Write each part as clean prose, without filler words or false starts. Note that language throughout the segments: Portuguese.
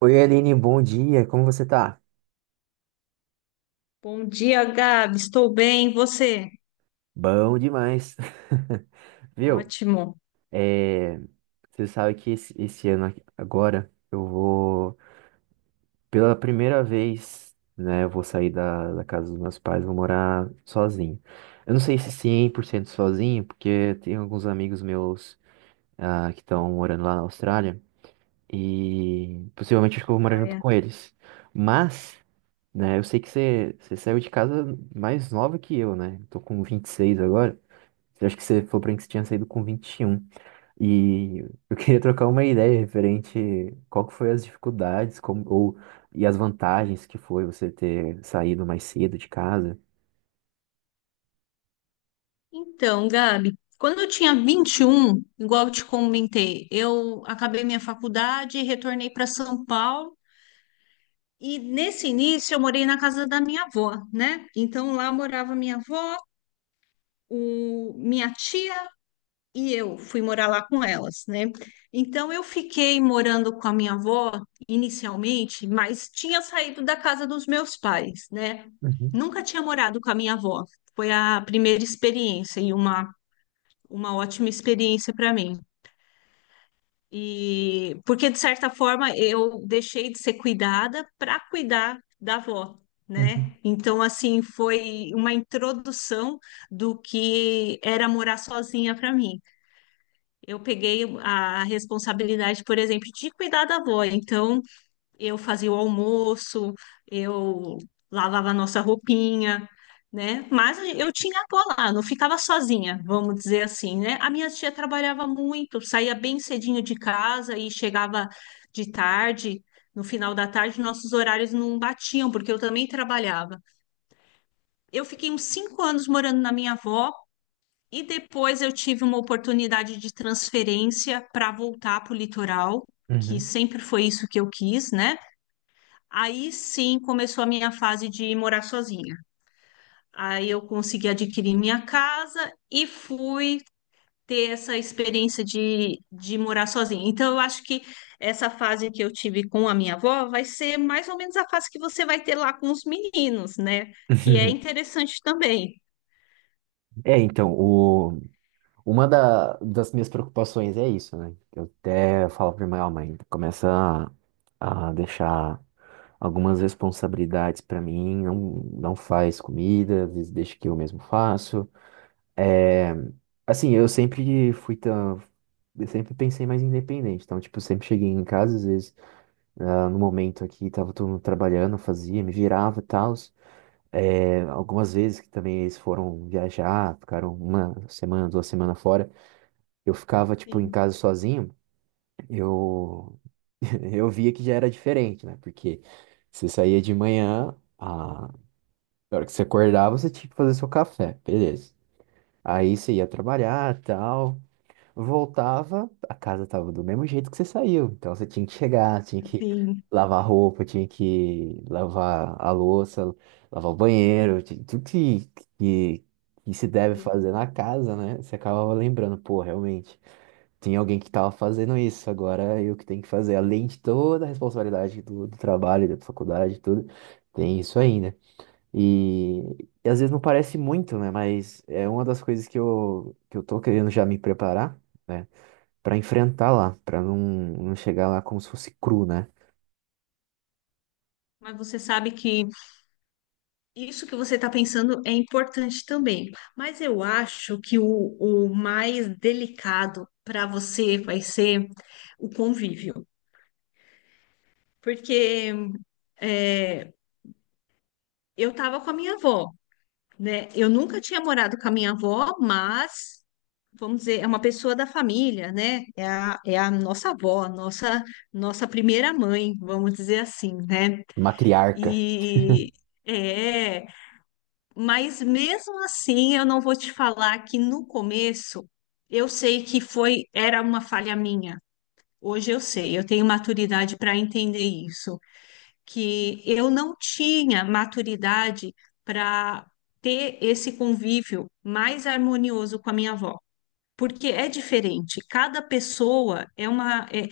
Oi, Aline, bom dia, como você tá? Bom dia, Gabi. Estou bem, e você? Bom demais, viu? Ótimo. É, você sabe que esse ano aqui- agora eu vou, pela primeira vez, né, eu vou sair da, da casa dos meus pais, vou morar sozinho. Eu não sei se 100% sozinho, porque tem alguns amigos meus que estão morando lá na Austrália. E possivelmente acho que eu vou morar junto Joia. com eles. Mas, né, eu sei que você saiu de casa mais nova que eu, né? Tô com 26 agora. Eu acho que você falou pra mim que você tinha saído com 21. E um. E eu queria trocar uma ideia referente qual que foi as dificuldades, como, ou, e as vantagens que foi você ter saído mais cedo de casa. Então, Gabi, quando eu tinha 21, igual eu te comentei, eu acabei minha faculdade e retornei para São Paulo. E nesse início eu morei na casa da minha avó, né? Então lá morava minha avó, minha tia e eu fui morar lá com elas, né? Então eu fiquei morando com a minha avó inicialmente, mas tinha saído da casa dos meus pais, né? Uhum, Nunca tinha morado com a minha avó. Foi a primeira experiência e uma ótima experiência para mim. E porque de certa forma eu deixei de ser cuidada para cuidar da avó, uhum. né? Então assim foi uma introdução do que era morar sozinha para mim. Eu peguei a responsabilidade, por exemplo, de cuidar da avó. Então, eu fazia o almoço, eu lavava a nossa roupinha, né? Mas eu tinha a avó lá, não ficava sozinha, vamos dizer assim, né? A minha tia trabalhava muito, saía bem cedinho de casa e chegava de tarde. No final da tarde, nossos horários não batiam, porque eu também trabalhava. Eu fiquei uns 5 anos morando na minha avó. E depois eu tive uma oportunidade de transferência para voltar para o litoral, que Uhum. sempre foi isso que eu quis, né? Aí sim começou a minha fase de morar sozinha. Aí eu consegui adquirir minha casa e fui ter essa experiência de morar sozinha. Então eu acho que essa fase que eu tive com a minha avó vai ser mais ou menos a fase que você vai ter lá com os meninos, né? Que é interessante também. É, então, uma da- das minhas preocupações é isso, né? Eu até falo pra minha mãe, começa a deixar algumas responsabilidades pra mim, não, não faz comida, às vezes deixa que eu mesmo faço. É, assim, eu sempre fui tão, eu sempre pensei mais independente, então, tipo, eu sempre cheguei em casa, às vezes, no momento aqui, tava todo mundo trabalhando, eu fazia, me virava e tal. É, algumas vezes que também eles foram viajar, ficaram uma semana, duas semanas fora, eu ficava, tipo, em Sim, casa sozinho, eu, eu via que já era diferente, né? Porque você saía de manhã, a na hora que você acordava, você tinha que fazer seu café, beleza. Aí você ia trabalhar, tal, voltava, a casa tava do mesmo jeito que você saiu. Então você tinha que chegar, tinha que sim, lavar roupa, tinha que lavar a louça, lavar o banheiro, ti- tudo que, que se deve sim. fazer na casa, né? Você acabava lembrando, pô, realmente. Tinha alguém que estava fazendo isso, agora eu que tenho que fazer, além de toda a responsabilidade do, do trabalho, da faculdade, e tudo, tem isso ainda. E, e às vezes não parece muito, né? Mas é uma das coisas que que eu tô querendo já me preparar, né? Para enfrentar lá, para não, não chegar lá como se fosse cru, né? Mas você sabe que isso que você está pensando é importante também, mas eu acho que o mais delicado para você vai ser o convívio, porque é, eu estava com a minha avó, né? Eu nunca tinha morado com a minha avó, mas vamos dizer, é uma pessoa da família, né? É a nossa avó, nossa primeira mãe, vamos dizer assim, né? Matriarca. E. é, Mas mesmo assim, eu não vou te falar que no começo eu sei que foi era uma falha minha. Hoje eu sei, eu tenho maturidade para entender isso, que eu não tinha maturidade para ter esse convívio mais harmonioso com a minha avó, porque é diferente. Cada pessoa é uma é,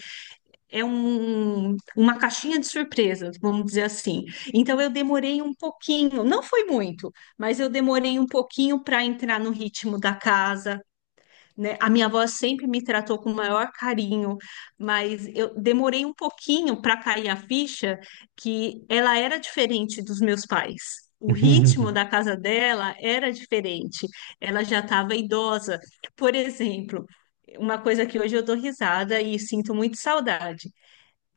é uma caixinha de surpresas, vamos dizer assim. Então eu demorei um pouquinho, não foi muito, mas eu demorei um pouquinho para entrar no ritmo da casa, né? A minha avó sempre me tratou com o maior carinho, mas eu demorei um pouquinho para cair a ficha que ela era diferente dos meus pais. O ritmo da casa dela era diferente. Ela já estava idosa. Por exemplo, uma coisa que hoje eu dou risada e sinto muito saudade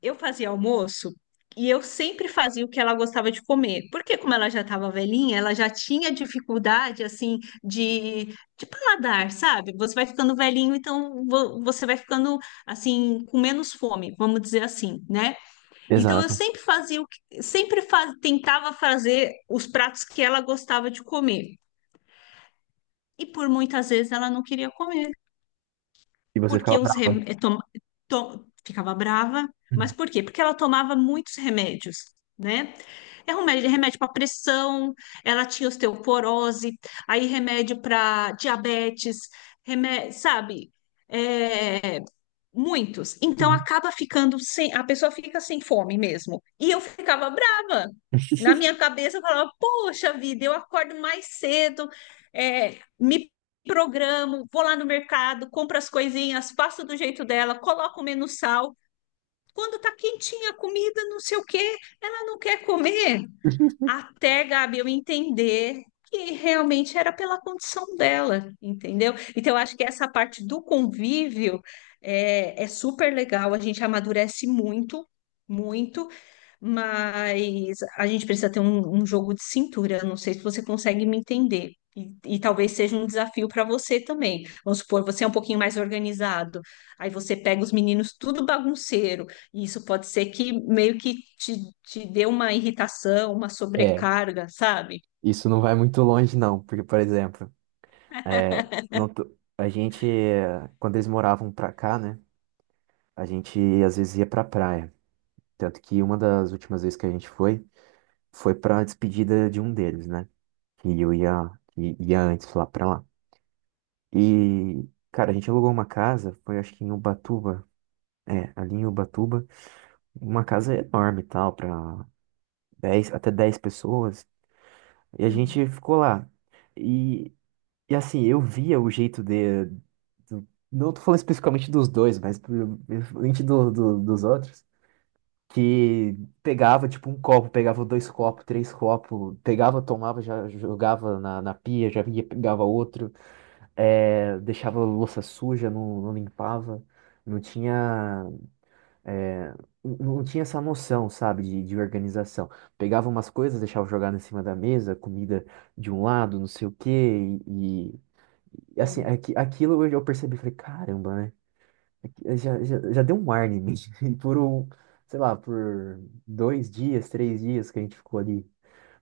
eu fazia almoço e eu sempre fazia o que ela gostava de comer. Porque como ela já estava velhinha, ela já tinha dificuldade assim de, de paladar, sabe? Você vai ficando velhinho, então você vai ficando assim com menos fome, vamos dizer assim, né? Então eu Exato. sempre fazia o que, sempre fa- tentava fazer os pratos que ela gostava de comer. E por muitas vezes ela não queria comer. E você Porque ficava os brava. rem... eh, tom- tom- Ficava brava, mas por quê? Porque ela tomava muitos remédios, né? Remédio, remédio para pressão, ela tinha osteoporose, aí remédio para diabetes, remédio, sabe? É, Muitos. Então Uhum. acaba ficando sem, a pessoa fica sem fome mesmo. E eu ficava brava. Na minha cabeça eu falava, poxa vida, eu acordo mais cedo, me programo, vou lá no mercado, compro as coisinhas, faço do jeito dela, coloco menos sal. Quando tá quentinha a comida, não sei o quê, ela não quer comer até, Gabi, eu entender que realmente era pela condição dela, entendeu? Então, eu acho que essa parte do convívio é super legal, a gente amadurece muito, muito, mas a gente precisa ter um jogo de cintura. Não sei se você consegue me entender. E talvez seja um desafio para você também. Vamos supor, você é um pouquinho mais organizado. Aí você pega os meninos tudo bagunceiro. E isso pode ser que meio que te dê uma irritação, uma É, sobrecarga, sabe? isso não vai muito longe, não, porque, por exemplo. É, não tô- a gente, quando eles moravam pra cá, né? A gente às vezes ia pra praia. Tanto que uma das últimas vezes que a gente foi, foi pra despedida de um deles, né? Que eu ia, que ia antes lá pra lá. E, cara, a gente alugou uma casa, foi acho que em Ubatuba. É, ali em Ubatuba. Uma casa enorme e tal, pra 10 até 10 pessoas. E a Sim, gente ficou lá. E assim, eu via o jeito de. Do- não tô falando especificamente dos dois, mas principalmente do, do- dos outros. Que pegava, tipo, um copo, pegava dois copos, três copos, pegava, tomava, já jogava na, na pia, já vinha, pegava outro, é, deixava a louça suja, não, não limpava, não tinha, é, não tinha essa noção, sabe, de organização. Pegava umas coisas, deixava jogar em cima da mesa, comida de um lado, não sei o quê, e assim, sim, aqui, aquilo eu percebi, falei, caramba, né? Aqui- já, já, já deu um ar em mim. E por um, sei lá, por dois dias, três dias que a gente ficou ali.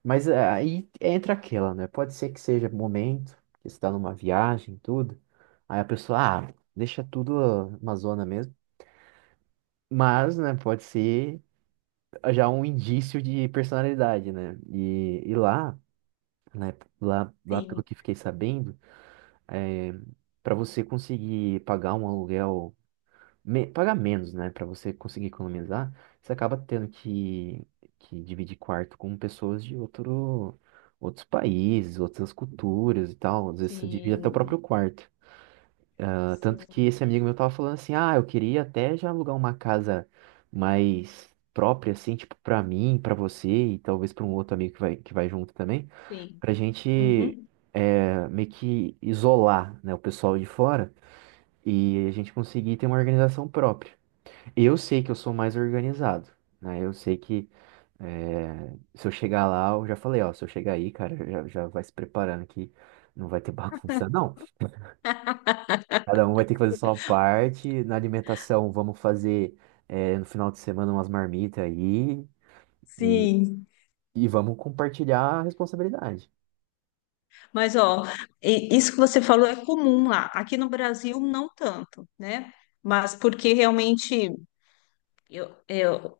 Mas é, aí entra aquela, né? Pode ser que seja momento, que você tá numa viagem, tudo. Aí a pessoa, ah, deixa tudo uma zona mesmo. Mas, né, pode ser já um indício de personalidade, né? E lá, né, lá, lá pelo sim, que fiquei sabendo, é, para você conseguir pagar um aluguel me- pagar menos, né? Para você conseguir economizar, você acaba tendo que dividir quarto com pessoas de outro, outros países, outras culturas e tal. Às vezes você divide até o sim, próprio quarto. Ah, tanto que sim, esse amigo meu tava falando assim, ah, eu queria até já alugar uma casa mais própria, assim, tipo, pra mim, pra você e talvez pra um outro amigo que vai junto também, sim. pra gente Uhum. Meio que isolar, né, o pessoal de fora e a gente conseguir ter uma organização própria. Eu sei que eu sou mais organizado, né? Eu sei que se eu chegar lá, eu já falei, ó, se eu chegar aí, cara, já, já vai se preparando que não vai ter bagunça, não. Cada um vai ter que fazer sua parte. Na alimentação, vamos fazer no final de semana umas marmitas aí e, Sim, e vamos compartilhar a responsabilidade. mas, ó, isso que você falou é comum lá. Aqui no Brasil, não tanto, né? Mas porque realmente, eu, eu,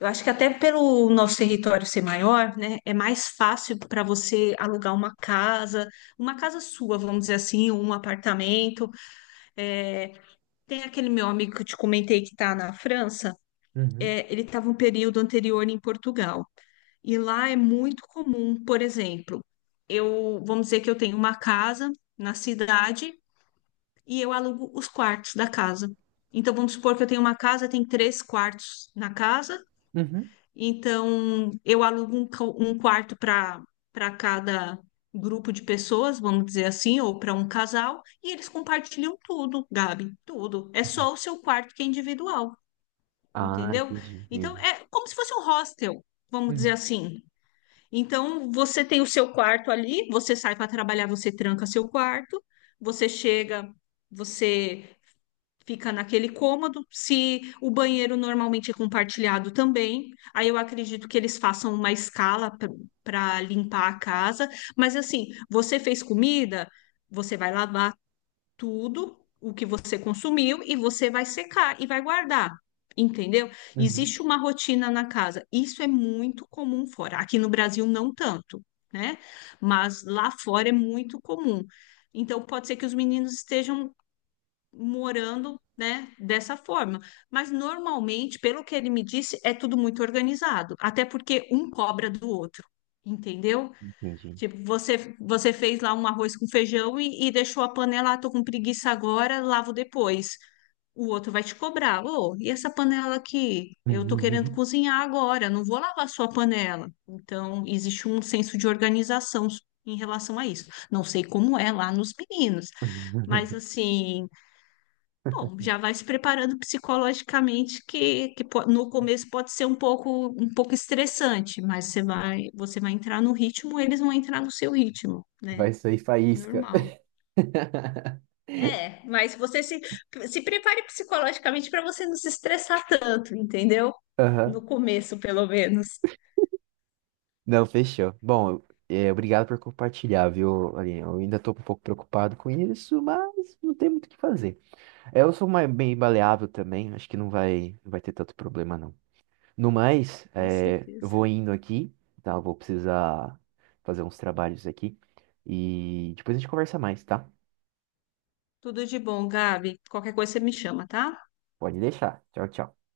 eu acho que até pelo nosso território ser maior, né? É mais fácil para você alugar uma casa sua, vamos dizer assim, um apartamento. É, tem aquele meu amigo que eu te comentei que está na França. Uhum, Ele estava um período anterior em Portugal. E lá é muito comum, por exemplo, vamos dizer que eu tenho uma casa na cidade e eu alugo os quartos da casa. Então vamos supor que eu tenho uma casa, tem 3 quartos na casa, uhum. então eu alugo um quarto para cada grupo de pessoas, vamos dizer assim, ou para um casal, e eles compartilham tudo, Gabi, tudo. É só o seu quarto que é individual, Ah, entendeu? entendi, Então entendi. é como se fosse um hostel, vamos dizer Uhum, assim. Então, você tem o seu quarto ali, você sai para trabalhar, você tranca seu quarto, você chega, você fica naquele cômodo. Se o banheiro normalmente é compartilhado também, aí eu acredito que eles façam uma escala para limpar a casa. Mas assim, você fez comida, você vai lavar tudo o que você consumiu e você vai secar e vai guardar, entendeu? uhum. Existe uma rotina na casa. Isso é muito comum fora. Aqui no Brasil não tanto, né? Mas lá fora é muito comum. Então pode ser que os meninos estejam morando, né, dessa forma. Mas normalmente, pelo que ele me disse, é tudo muito organizado, até porque um cobra do outro, entendeu? Entendi. Tipo, você fez lá um arroz com feijão e deixou a panela, ah, tô com preguiça agora, lavo depois. O outro vai te cobrar. Ô, e essa panela aqui? Eu tô querendo cozinhar agora, não vou lavar a sua panela. Então, existe um senso de organização em relação a isso. Não sei como é lá nos meninos, mas assim, bom, já vai se preparando psicologicamente, no começo pode ser um pouco estressante, mas você vai entrar no ritmo, eles vão entrar no seu ritmo, né? Vai sair faísca. Normal. É, mas você se, se prepare psicologicamente para você não se estressar tanto, entendeu? Aham. No começo, pelo menos. Não, fechou. Bom, é, obrigado por compartilhar, viu, Aline? Eu ainda tô um pouco preocupado com isso, mas não tem muito o que fazer. É, eu sou mais, bem baleável também, acho que não vai, não vai ter tanto problema, não. No mais, Com é, eu certeza. vou indo aqui, tá? Eu vou precisar fazer uns trabalhos aqui. E depois a gente conversa mais, tá? Tudo de bom, Gabi. Qualquer coisa você me chama, tá? Pode deixar. Tchau, tchau.